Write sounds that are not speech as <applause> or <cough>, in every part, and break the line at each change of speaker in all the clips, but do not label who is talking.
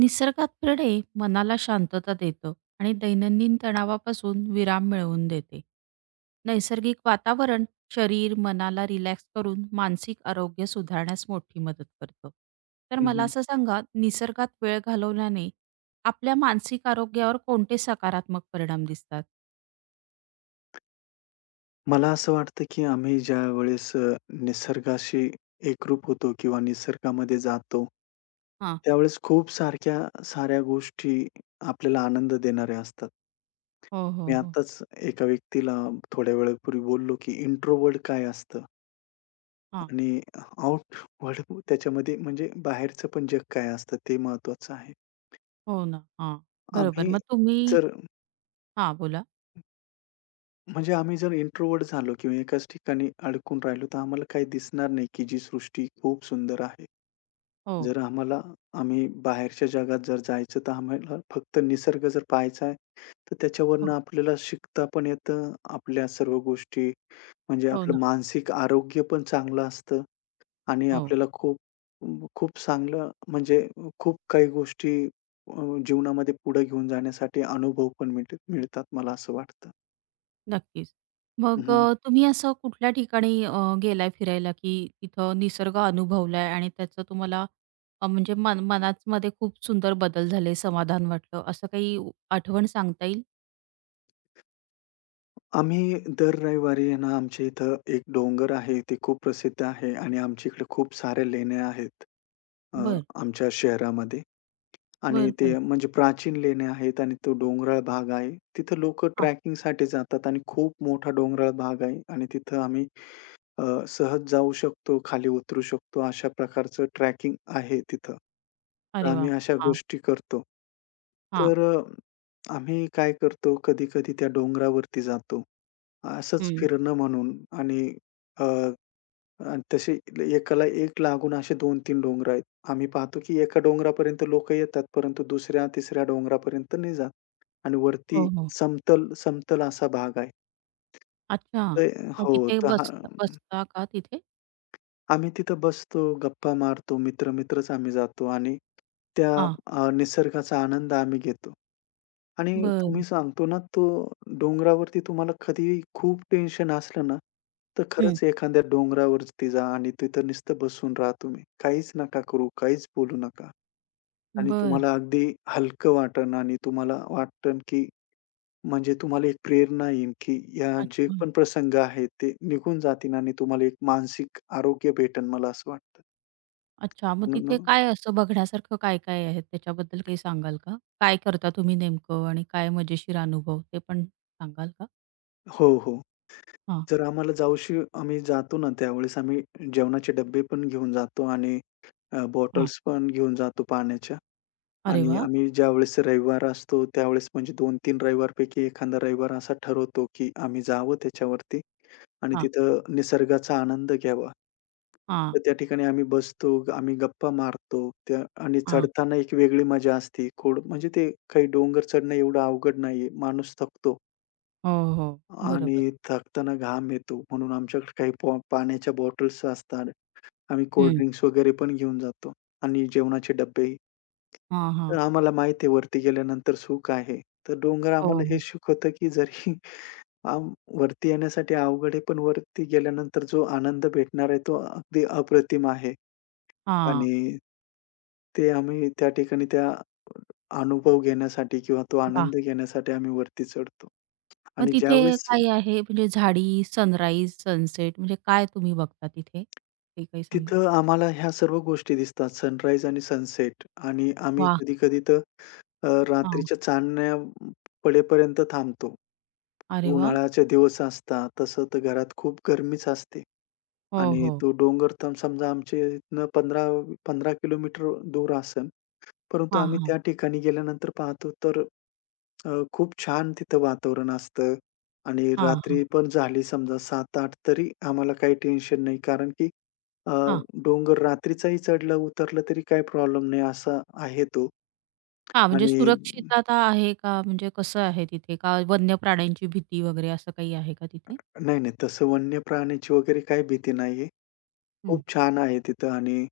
निसर्गात फिरणे मनाला शांतता देतं आणि दैनंदिन तणावापासून विराम मिळवून देते. नैसर्गिक वातावरण शरीर, मनाला रिलॅक्स करून मानसिक आरोग्य सुधारण्यास मोठी मदत करतं. तर
हं,
मला
हं.
असं सांगा, निसर्गात वेळ घालवल्याने आपल्या मानसिक आरोग्यावर कोणते सकारात्मक परिणाम दिसतात?
मला असं वाटतं, की आम्ही ज्यावेळेस निसर्गाशी एकरूप होतो किंवा निसर्गामध्ये जातो,
हां.
त्यावेळेस खूप सारख्या साऱ्या गोष्टी आपल्याला आनंद देणाऱ्या असतात.
हो, हो,
मी
हो.
आताच एका व्यक्तीला थोड्या वेळापूर्वी बोललो, की इंट्रोवर्ट काय असतं
हां.
आणि आउटवर्ड त्याच्यामध्ये म्हणजे बाहेरचं पण जग काय असतं ते महत्त्वाचं आहे.
हो ना. हां.
आम्ही
बरोबर. मग तुम्ही
जर
हां, बोला.
म्हणजे आम्ही जर इंट्रोव्हर्ट झालो किंवा एकाच ठिकाणी अडकून राहिलो, तर आम्हाला काही दिसणार नाही, की जी सृष्टी खूप सुंदर आहे.
हो,
जर आम्हाला आम्ही बाहेरच्या जगात जर जायचं, तर आम्हाला फक्त निसर्ग जर पाहायचा आहे, तर
हो.
त्याच्यावरनं आपल्याला शिकता पण येतं. आपल्या सर्व गोष्टी म्हणजे
हो
आपलं
ना.
मानसिक आरोग्य पण चांगलं असतं आणि
हो.
आपल्याला खूप खूप चांगलं म्हणजे खूप काही गोष्टी अ, जीवनामध्ये पुढे घेऊन जाण्यासाठी अनुभव पण मिळतात, मला असं वाटतं.
नक्कीच. मग तुम्ही असं कुठल्या ठिकाणी गेलाय फिरायला, की तिथं निसर्ग अनुभवलाय आणि त्याचं तुम्हाला म्हणजे मनामध्ये खूप सुंदर बदल झाले, समाधान वाटलं, असं काही आठवण सांगता येईल?
आम्ही दर रविवारी आहे ना, आमच्या इथं एक डोंगर आहे, ते खूप प्रसिद्ध आहे आणि आमच्या इकडे खूप साऱ्या लेण्या आहेत. अ,
बर
आमच्या शहरामध्ये. आणि
बर बरं.
ते म्हणजे प्राचीन लेण्या आहेत आणि तो डोंगराळ भाग आहे. तिथं लोकं
हां.
ट्रेकिंगसाठी जातात आणि खूप मोठा डोंगराळ भाग आहे आणि तिथं आम्ही अ, सहज जाऊ शकतो, खाली उतरू शकतो, अशा प्रकारचं ट्रेकिंग आहे तिथं. तर
अरे
आम्ही
वाह!
अशा
हां,
गोष्टी करतो.
हां.
तर आम्ही काय करतो, कधी-कधी त्या डोंगरावरती जातो. असंच
हं.
फिरणं म्हणून आणि आणि तसे एकाला एक लागून असे 2 तीन डोंगर आहेत. आम्ही पाहतो की एका डोंगरापर्यंत लोकं येतात, परंतु दुसऱ्या-तिसऱ्या डोंगरापर्यंत नाही जात आणि वरती
हो, हो.
समतल समतल असा भाग आहे.
अच्छा.
तर
मग
हो,
तिथे
तर
बसता
हां.
बसता का तिथे?
आम्ही तिथं बसतो, गप्पा मारतो, मित्र-मित्रच आम्ही जातो आणि त्या
हां.
निसर्गाचा आनंद आम्ही घेतो. आणि तुम्ही
बरं.
सांगतो ना, तो डोंगरावरती तुम्हाला कधीही खूप टेन्शन असलं ना, तर
हं.
खरंच एखाद्या डोंगरावरती जा आणि तिथं नुसतं बसून राहा तुम्ही. काहीच नका करू, काहीच बोलू नका. आणि
बरं.
तुम्हाला अगदी हलकं वाटेल आणि तुम्हाला वाटेल, की म्हणजे तुम्हाला एक प्रेरणा येईल, की या जे
अच्छा.
पण प्रसंग आहेत ते निघून जातील आणि तुम्हाला एक मानसिक आरोग्य भेटेल मला असं वाटतं.
अच्छा, मग
म्हणून ना
तिथे काय असं बघण्यासारखं काय-काय आहे? त्याच्याबद्दल काही सांगाल का? काय करता तुम्ही नेमकं आणि काय मजेशीर अनुभव ते पण सांगाल का?
हो, हो.
हां,
जर आम्हाला जावशी आम्ही जातो ना, त्यावेळेस आम्ही जेवणाचे डब्बे पण घेऊन जातो आणि
हां.
बॉटल्स पण घेऊन जातो पाण्याच्या
अरे
आणि
वा
आम्ही ज्यावेळेस रविवार असतो, त्यावेळेस म्हणजे 2, 3 रविवारपैकी एखादा रविवार असा ठरवतो, की आम्ही जावं त्याच्यावरती आणि
हां,
तिथं निसर्गाचा आनंद घ्यावा.
हां,
तर त्या ठिकाणी आम्ही बसतो, आम्ही गप्पा मारतो त्या आणि
हां.
चढताना एक वेगळी मजा असते. खोड म्हणजे ते काही डोंगर चढणं एवढं अवघड नाहीये. माणूस थकतो.
हो, हो. बरोबर.
आणि थकताना घाम येतो म्हणून आमच्याकडे काही पाण्याच्या बॉटल्स असतात. आम्ही कोल्ड
हं.
ड्रिंक्स वगैरे पण घेऊन जातो आणि जेवणाचे डब्बेही.
हां, हां.
तर आम्हाला माहिती आहे वरती गेल्यानंतर सुख आहे. तर डोंगर
हो,
आम्हाला हे
हो.
शिकवतं, की जरी <laughs> आम वरती येण्यासाठी अवघड आहे, पण वरती गेल्यानंतर जो आनंद भेटणार आहे तो अगदी अप्रतिम आहे.
हां.
आणि ते आम्ही त्या ठिकाणी त्या अनुभव घेण्यासाठी किंवा तो
वाह!
आनंद घेण्यासाठी आम्ही वरती चढतो.
मग
आणि
तिथे
ज्यावेळेस
काय आहे म्हणजे झाडी, सनराईज, सनसेट म्हणजे काय तुम्ही बघता तिथे? ते काही सांगाल?
तिथं आम्हाला ह्या सर्व गोष्टी दिसतात. सनराईज आणि सनसेट आणि आम्ही
वाह!
कधी-कधी तर
हां.
रात्रीच्या चांदण्या पडेपर्यंत थांबतो.
अरे वाह!
उन्हाळ्याचे दिवस असतात. तसं तर घरात खूप गरमीच असते
हो,
आणि
हो.
तो डोंगर तर समजा आमच्या इथनं 15, 15 किलोमीटर दूर असेल. परंतु
हां,
आम्ही
हां.
त्या ठिकाणी गेल्यानंतर पाहतो तर खूप छान तिथं वातावरण असतं आणि
हां, हां.
रात्री पण झाली समजा सात 8 तरी आम्हाला काही टेन्शन नाही. कारण की अ,
हां.
डोंगर रात्रीचाही चढलं उतरलं तरी काही प्रॉब्लेम नाही असा आहे तो.
हां, म्हणजे
आणि
सुरक्षितता आहे का? म्हणजे कसं आहे तिथे? का वन्य प्राण्यांची भीती वगैरे असं काही आहे का तिथे?
नाही, नाही तसं वन्य प्राण्याची वगैरे काही भीती नाहीये.
हं.
खूप छान आहे तिथं आणि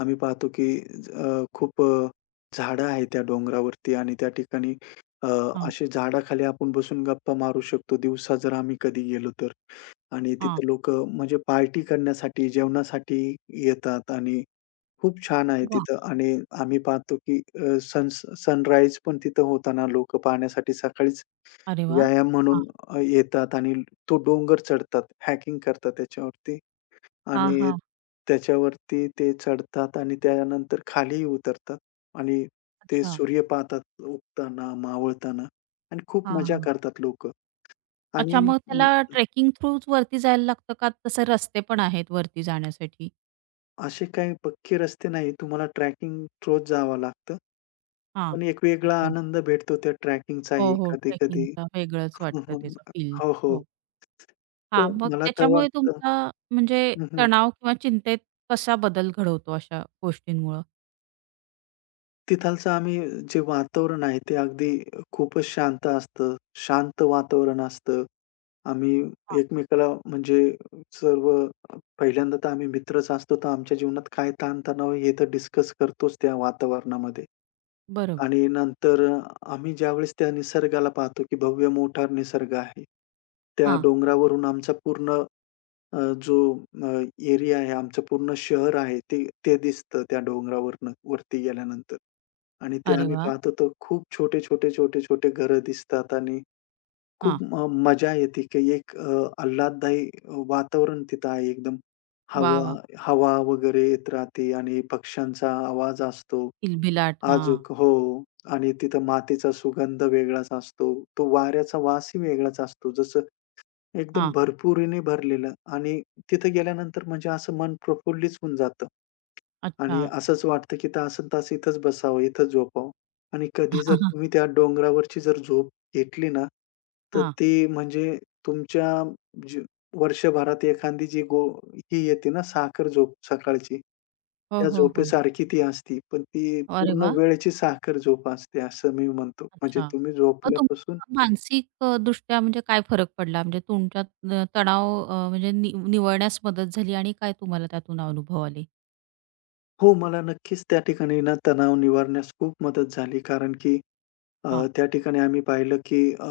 आम्ही पाहतो की खूप झाडं आहेत त्या डोंगरावरती आणि त्या ठिकाणी अ,
हां,
अशी झाडाखाली आपण बसून गप्पा मारू शकतो दिवसा जर आम्ही कधी गेलो तर. आणि
हां.
तिथे लोक म्हणजे पार्टी करण्यासाठी, जेवणासाठी येतात आणि खूप छान आहे
वाह!
तिथं आणि आम्ही पाहतो की सनराईज पण तिथं होताना लोकं पाहण्यासाठी सकाळीच
अरे वाह!
व्यायाम
हां,
म्हणून येतात आणि तो डोंगर चढतात, हॅकिंग करतात त्याच्यावरती.
हां,
आणि
हां.
त्याच्यावरती ते चढतात आणि त्यानंतर खालीही उतरतात आणि ते
अच्छा.
सूर्य पाहतात उगताना, मावळताना आणि खूप
हां,
मजा
हां.
करतात लोकं. आणि
अच्छा मग
अ,
त्याला ट्रेकिंग थ्रूच वरती जायला लागतं का तसे रस्ते पण आहेत वरती जाण्यासाठी?
असे काही पक्के रस्ते नाही. तुम्हाला ट्रॅकिंग थ्रूच जावं लागतं.
हां.
पण एक वेगळा
अच्छा.
आनंद भेटतो त्या
हो,
ट्रॅकिंगचाही
हो.
कधी-कधी.
ट्रेकिंगचा वेगळंच वाटतं त्याचा
<laughs>
फील.
हो, हो.
हो. हां,
तर
मग
मला तर
त्याच्यामुळे
वाटतं
तुमचा म्हणजे
<laughs>
तणाव किंवा चिंतेत कसा बदल घडवतो अशा गोष्टींमुळं?
तिथालचं आम्ही जे वातावरण आहे ते अगदी खूपच शांत असतं. शांत वातावरण असतं. आम्ही
हां.
एकमेकाला म्हणजे सर्व पहिल्यांदा तर आम्ही मित्रच असतो, तर आमच्या जीवनात काय ताणतणाव आहे हे तर डिस्कस करतोच त्या वातावरणामध्ये.
बरोबर.
आणि नंतर आम्ही ज्यावेळेस त्या निसर्गाला पाहतो, की भव्य मोठा निसर्ग आहे. त्या
हां.
डोंगरावरून आमचा पूर्ण अ, जो एरिया आहे, आमचं पूर्ण शहर आहे ते ते दिसतं त्या डोंगरावरनं वरती गेल्यानंतर. आणि ते
अरे
आम्ही
वाह!
पाहतो तर खूप छोटे-छोटे घरं दिसतात आणि
हां.
खूप मजा येते की एक आल्हाददायी वातावरण तिथं आहे एकदम.
वाह,
हवा
वाह!
हवा वगैरे येत राहते आणि पक्ष्यांचा आवाज असतो.
किलबिलाट. हां,
अजूक हो. आणि तिथं मातीचा सुगंध वेगळाच असतो. तो वाऱ्याचा वासही वेगळाच असतो. जसं एकदम
हां.
भरपुरीने भरलेलं आणि तिथे गेल्यानंतर म्हणजे असं मन प्रफुल्लित होऊन जातं.
अच्छा.
आणि असंच वाटतं, की तासंतास इथंच बसावं, इथंच झोपावं आणि कधी जर तुम्ही
<laughs>
त्या डोंगरावरची जर झोप घेतली ना, तर
हां.
ती म्हणजे तुमच्या जी वर्षभरात एखादी जी गो ही येते ना साखर झोप सकाळची,
हो,
त्या
हो, हो.
झोपेसारखी ती असती. पण ती
अरे
पूर्ण
वाह!
वेळेची साखर झोप असते असं मी म्हणतो. म्हणजे
अच्छा.
तुम्ही
मग
झोपल्यापासून
तुमच्या मानसिक दृष्ट्या म्हणजे काय फरक पडला? म्हणजे तुमच्यात तणाव म्हणजे निवळण्यास मदत झाली आणि काय तुम्हाला त्यातून अनुभव आले?
हो, मला नक्कीच त्या ठिकाणी ना तणाव निवारण्यास खूप मदत झाली. कारण की अ,
हां.
त्या ठिकाणी आम्ही पाहिलं की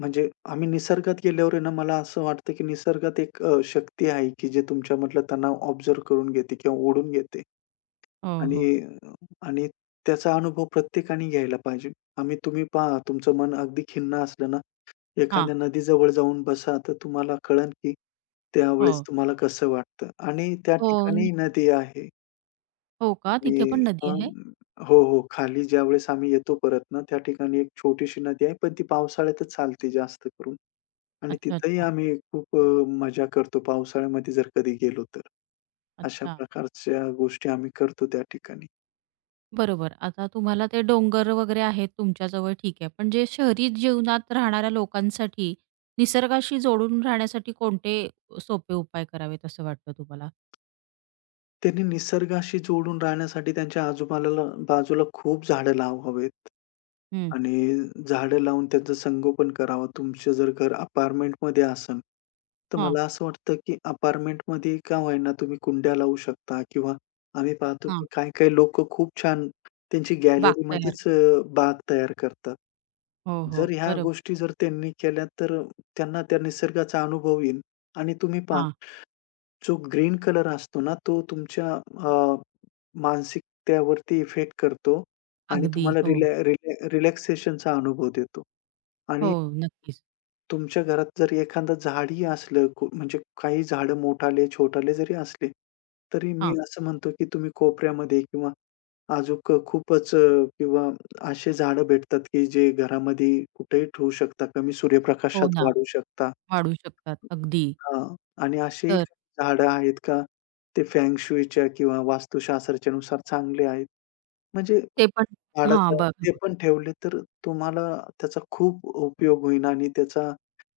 म्हणजे आम्ही निसर्गात गेल्यावर आहे ना, मला असं वाटतं की निसर्गात एक शक्ती आहे की जे तुमच्यामधला तणाव ऑब्झर्व्ह करून घेते किंवा ओढून घेते
हो,
आणि
हो.
आणि त्याचा अनुभव प्रत्येकाने घ्यायला पाहिजे. आम्ही तुम्ही पहा तुमचं मन अगदी खिन्न असलं ना,
हां.
एखाद्या नदीजवळ जाऊन बसा, तर तुम्हाला कळेल की
हो.
त्यावेळेस तुम्हाला कसं वाटतं आणि त्या
हो. न-
ठिकाणी नदी आहे.
हो का? तिथे
आणि
पण नदी आहे?
हो, हो. खाली ज्यावेळेस आम्ही येतो परत ना, त्या ठिकाणी एक छोटीशी नदी आहे, पण ती पावसाळ्यातच चालते जास्त करून आणि
अच्छा,
तिथंही
अच्छा.
आम्ही खूप मजा करतो पावसाळ्यामध्ये जर कधी गेलो तर. अशा
अच्छा.
प्रकारच्या गोष्टी आम्ही करतो त्या ठिकाणी.
बरोबर. आता तुम्हाला ते डोंगर वगैरे आहेत तुमच्याजवळ ठीक आहे. पण जे शहरी जीवनात राहणाऱ्या लोकांसाठी निसर्गाशी जोडून राहण्यासाठी कोणते सोपे उपाय करावेत असं वाटतं तुम्हाला?
त्यांनी निसर्गाशी जोडून राहण्यासाठी त्यांच्या बाजूला खूप झाडं लावावेत
हं.
आणि झाडं लावून त्यांचं संगोपन करावं. तुमचं जर घर अपार्टमेंटमध्ये असेल, तर
हां,
मला असं वाटतं, की अपार्टमेंटमध्ये का होईना तुम्ही कुंड्या लावू शकता किंवा आम्ही पाहतो,
हां.
की काही-काही लोकं खूप छान त्यांची
बाग तयार.
गॅलरीमध्येच बाग तयार करतात.
हो, हो.
ह्या
बरोबर.
गोष्टी जर त्यांनी केल्या, तर त्यांना त्या निसर्गाचा अनुभव येईल आणि तुम्ही पहा
हां.
जो ग्रीन कलर असतो ना, तो तुमच्या अ, मानसिकतेवरती इफेक्ट करतो आणि
अगदी.
तुम्हाला
हो,
रिलॅ रिलॅ रिलॅक्सेशनचा अनुभव देतो.
हो.
आणि
नक्कीच.
तुमच्या घरात जर एखादं झाडही असलं, म्हणजे काही झाडं मोठाले, छोटाले जरी असले, तरी मी
हां.
असं म्हणतो की तुम्ही कोपऱ्यामध्ये किंवा अजून खूपच अ, किंवा असे झाडं भेटतात की जे घरामध्ये कुठेही ठेवू शकता, कमी
हो
सूर्यप्रकाशात
ना.
वाढवू शकता.
वाढू शकतात. अगदी.
हां. आणि अशीही
तर
काही झाडं आहेत का, ते फेंग शुईच्या किंवा वास्तुशास्त्राच्या नुसार चांगले आहेत? म्हणजे
ते पण हां.
झाडाचं
बघ
ते पण ठेवले तर तुम्हाला त्याचा खूप उपयोग होईल आणि त्याचा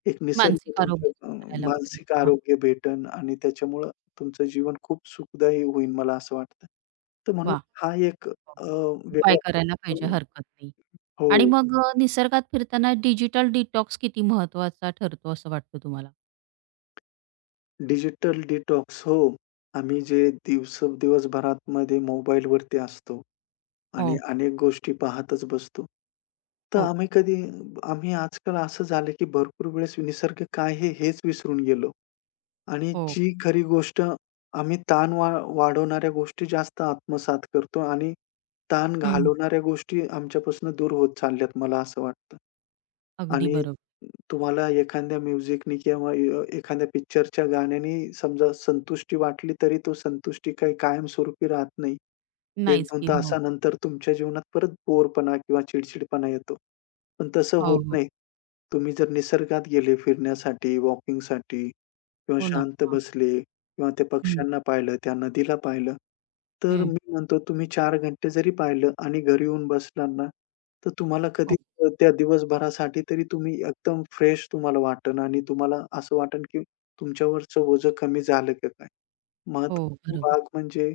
एक निसर्ग
मानसिक
तुमच्या
आरोग्य सुधारायला वगैरे.
मानसिक
हां.
आरोग्य भेटेल आणि त्याच्यामुळं तुमचं जीवन खूप सुखदायी होईल मला असं वाटतं. तर म्हणून
वाह!
हा एक
उपाय
वेगळा
करायला
प्रकार
पाहिजे.
पण
हरकत नाही.
हो.
आणि मग निसर्गात फिरताना डिजिटल डिटॉक्स किती महत्वाचा ठरतो असं वाटतं तुम्हाला?
डिजिटल डिटॉक्स हो. आम्ही जे दिवसभरामध्ये मोबाईलवरती असतो. आणि
हो,
अनेक गोष्टी पाहतच बसतो. तर
हो,
आम्ही कधी आम्ही आजकाल असं झालं, की भरपूर वेळेस निसर्ग काय हेच विसरून गेलो. आणि
हो.
जी खरी गोष्ट आम्ही ताण वाढवणाऱ्या गोष्टी जास्त आत्मसात करतो आणि ताण
हं.
घालवणाऱ्या गोष्टी आमच्यापासून दूर होत चालल्यात मला असं वाटतं.
अगदी
आणि
बरोबर.
तुम्हाला एखाद्या म्युझिकनी किंवा एखाद्या पिक्चरच्या गाण्यानी समजा संतुष्टी वाटली तरी तो संतुष्टी काही कायमस्वरूपी राहत नाही.
नाहीच
1, 2
की. हो.
तासानंतर तुमच्या जीवनात परत बोरपणा किंवा चिडचिडपणा येतो. पण तसं
हो,
होत
हो.
नाही. तुम्ही जर निसर्गात गेले फिरण्यासाठी, वॉकिंगसाठी किंवा
हो ना.
शांत
हां.
बसले किंवा त्या
हं,
पक्ष्यांना पाहिलं, त्या नदीला पाहिलं. तर
हं.
मी म्हणतो तुम्ही चार घंटे जरी पाहिलं आणि घरी येऊन बसलात ना, तर तुम्हाला कधी
हो,
त्या दिवसभरासाठी तरी तुम्ही एकदम फ्रेश तुम्हाला वाटेल आणि तुम्हाला असं वाटेल, की तुमच्यावरचं ओझं कमी झालं का काय?
हो.
महत्त्वाचा
बरोबर.
भाग म्हणजे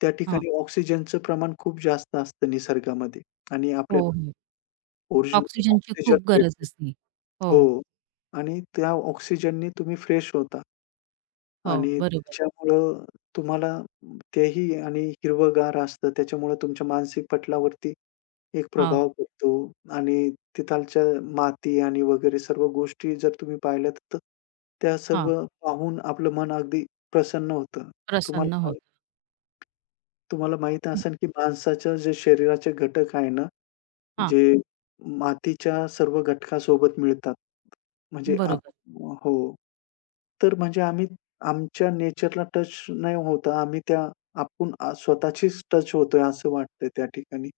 त्या
हां.
ठिकाणी ऑक्सिजनचं प्रमाण खूप जास्त असतं निसर्गामध्ये आणि
हो,
आपल्याला
हो.
ओरिजिनल
ऑक्सिजनची
ऑक्सिजन
खूप गरज
भेटतो.
असते. हो,
हो. आणि त्या ऑक्सिजननी तुम्ही फ्रेश होता.
हो.
आणि
बरोबर.
त्याच्यामुळं तुम्हाला तेही आणि हिरवंगार असतं. त्याच्यामुळं तुमच्या मानसिक पटलावरती एक
हां,
प्रभाव पडतो आणि तिथालच्या माती आणि वगैरे सर्व गोष्टी जर तुम्ही पाहिल्यात, तर त्या सर्व
हां.
पाहून आपलं मन अगदी प्रसन्न होतं.
प्रसन्न
तुम्हाला माहीत
होतं.
तुम्हाला माहीत
हं.
असेल, की माणसाच्या जे शरीराचे घटक आहे ना
हां.
जे मातीच्या सर्व घटकासोबत मिळतात. म्हणजे आप
बरोबर.
हो. तर म्हणजे आम्ही आमच्या नेचरला टच नाही होता आम्ही त्या आपण स्वतःचीच टच होतोय असं वाटतंय त्या ठिकाणी.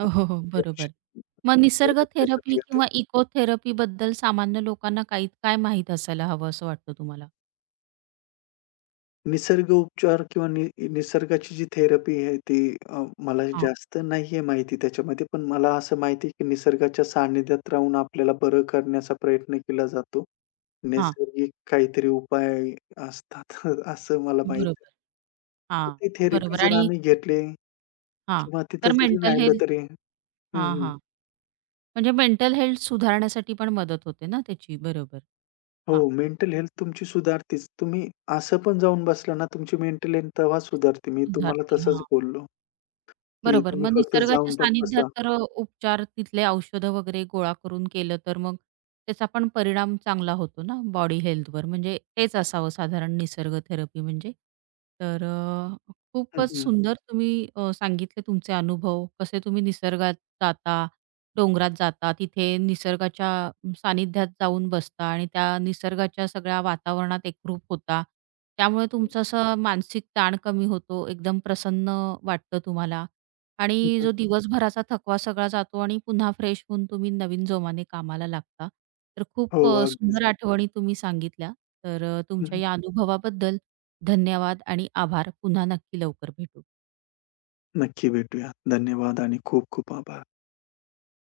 हो, हो, हो. बरोबर.
टेन्शन
मग निसर्ग थेरपी किंवा इको थेरपी बद्दल सामान्य लोकांना काही काय माहीत असायला हवं असं वाटतं तुम्हाला?
निसर्ग उपचार किंवा नि निसर्गाची जी थेरपी आहे ती मला
हां,
जास्त नाहीये माहिती त्याच्यामध्ये. पण मला असं माहिती आहे, की निसर्गाच्या सानिध्यात राहून आपल्याला बरं करण्याचा प्रयत्न केला जातो.
हां.
नैसर्गिक काहीतरी उपाय असतात <laughs> असं मला माहित आहे.
बरोबर.
तर
हां,
ती थेरपी
बरोबर
जर
आणि
आम्ही घेतली
हां,
किंवा तिथं
तर
जरी
मेंटल
राहिलं
हेल्थ
तरी हं,
हां,
हं.
हां. म्हणजे मेंटल हेल्थ सुधारण्यासाठी पण मदत होते ना त्याची. बरोबर.
हो,
हां,
मेंटल हेल्थ तुमची सुधारतेच. तुम्ही असं पण जाऊन बसला ना, तुमची मेंटल हेल्थ तेव्हा सुधारते. मी तुम्हाला
सुधारती,
तसंच
हां.
बोललो, की
बरोबर.
तुम्ही
मग
फक्त
निसर्गाच्या
जाऊन पण
सानिध्यात
बसा.
तर उपचार तिथले औषधं वगैरे गोळा करून केलं तर मग त्याचा पण परिणाम चांगला होतो ना बॉडी हेल्थवर. म्हणजे तेच असावं साधारण निसर्ग थेरपी म्हणजे. तर
हं,
खूपच
हं.
सुंदर तुम्ही सांगितले तुमचे अनुभव. कसे तुम्ही निसर्गात जाता, डोंगरात जाता, तिथे निसर्गाच्या सानिध्यात जाऊन बसता आणि त्या निसर्गाच्या सगळ्या वातावरणात एकरूप होता. त्यामुळे तुमचा असा मानसिक ताण कमी होतो, एकदम प्रसन्न वाटतं तुम्हाला आणि
हं, हं.
जो दिवसभराचा थकवा सगळा जातो आणि पुन्हा फ्रेश होऊन तुम्ही नवीन जोमाने कामाला लागता. तर
हो,
खूप
अगदीच.
सुंदर आठवणी तुम्ही सांगितल्या. तर
हं,
तुमच्या
हं.
या अनुभवाबद्दल धन्यवाद आणि आभार. पुन्हा नक्की लवकर भेटू.
नक्की भेटूया. धन्यवाद आणि खूप खूप आभार.